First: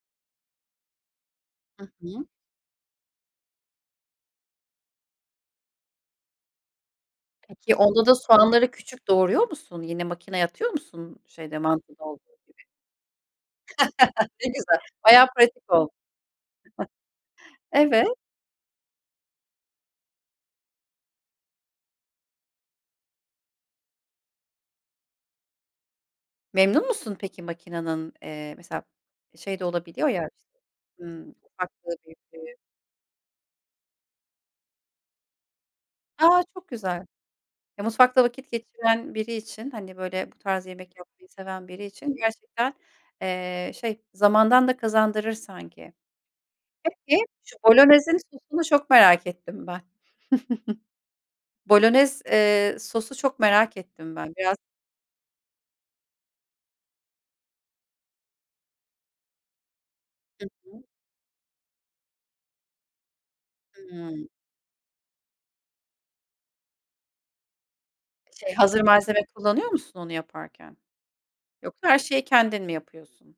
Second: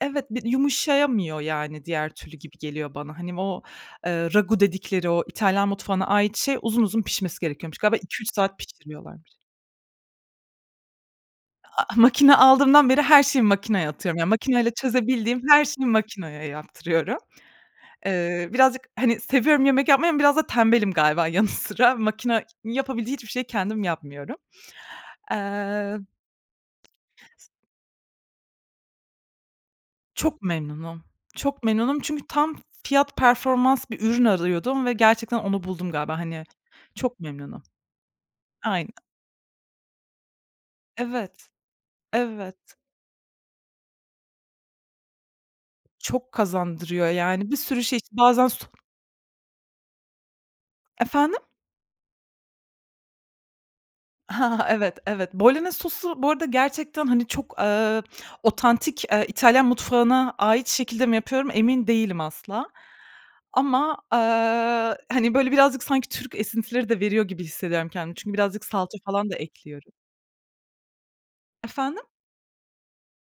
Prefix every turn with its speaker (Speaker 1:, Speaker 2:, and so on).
Speaker 1: Evet, bir yumuşayamıyor, yani,
Speaker 2: Hı
Speaker 1: diğer
Speaker 2: hı.
Speaker 1: türlü gibi geliyor bana. Hani, o, eee, ragù dedikleri o İtalyan mutfağına ait şey uzun uzun pişmesi
Speaker 2: Peki,
Speaker 1: gerekiyormuş. Galiba
Speaker 2: onda da
Speaker 1: 2-3 saat
Speaker 2: soğanları küçük
Speaker 1: pişiriyorlarmış.
Speaker 2: doğruyor musun? Yine makinaya atıyor musun şeyde
Speaker 1: A a
Speaker 2: mantıda olduğu
Speaker 1: makina
Speaker 2: gibi?
Speaker 1: aldığımdan beri her şeyi makinaya atıyorum. Yani,
Speaker 2: Ne
Speaker 1: makinayla
Speaker 2: güzel. Bayağı
Speaker 1: çözebildiğim her
Speaker 2: pratik
Speaker 1: şeyi
Speaker 2: ol
Speaker 1: makinaya yaptırıyorum.
Speaker 2: Evet.
Speaker 1: Eee, birazcık hani, seviyorum yemek yapmayı ama biraz da tembelim galiba yanı sıra. Makina yapabileceği hiçbir şeyi kendim yapmıyorum. Eee
Speaker 2: Memnun musun peki?
Speaker 1: S
Speaker 2: Makinanın, eee, mesela, şey de olabiliyor ya
Speaker 1: Çok
Speaker 2: işte,
Speaker 1: memnunum.
Speaker 2: ımm,
Speaker 1: Çok
Speaker 2: ufaklığı
Speaker 1: memnunum çünkü
Speaker 2: büyüklüğü.
Speaker 1: tam fiyat performans bir ürün arıyordum ve gerçekten onu buldum galiba.
Speaker 2: A!
Speaker 1: Hani,
Speaker 2: Çok güzel.
Speaker 1: çok memnunum.
Speaker 2: E, mutfakta vakit
Speaker 1: Aynen.
Speaker 2: geçiren biri için, hani, böyle, bu tarz yemek yapmayı
Speaker 1: Evet.
Speaker 2: seven biri için gerçekten,
Speaker 1: Evet.
Speaker 2: eee, şey, zamandan da kazandırır sanki.
Speaker 1: Çok kazandırıyor
Speaker 2: Peki,
Speaker 1: yani.
Speaker 2: şu
Speaker 1: Bir sürü şey için
Speaker 2: bolonezin
Speaker 1: bazen
Speaker 2: sosunu
Speaker 1: so
Speaker 2: çok merak ettim ben.
Speaker 1: Efendim?
Speaker 2: Bolonez, eee, sosu çok merak ettim ben biraz
Speaker 1: Hah, evet, evet. Bolonez sosu bu arada gerçekten, hani, çok, eee, otantik, eee, İtalyan mutfağına
Speaker 2: Hı
Speaker 1: ait
Speaker 2: hı.
Speaker 1: şekilde mi yapıyorum emin değilim asla. Ama, eee,
Speaker 2: Hımm.
Speaker 1: hani, böyle, birazcık sanki Türk esintileri de veriyor gibi hissediyorum kendimi. Çünkü
Speaker 2: Şey,
Speaker 1: birazcık
Speaker 2: hazır
Speaker 1: salça
Speaker 2: malzeme
Speaker 1: falan da
Speaker 2: kullanıyor
Speaker 1: ekliyorum.
Speaker 2: musun onu yaparken? Yoksa her
Speaker 1: Efendim?
Speaker 2: şeyi kendin mi yapıyorsun?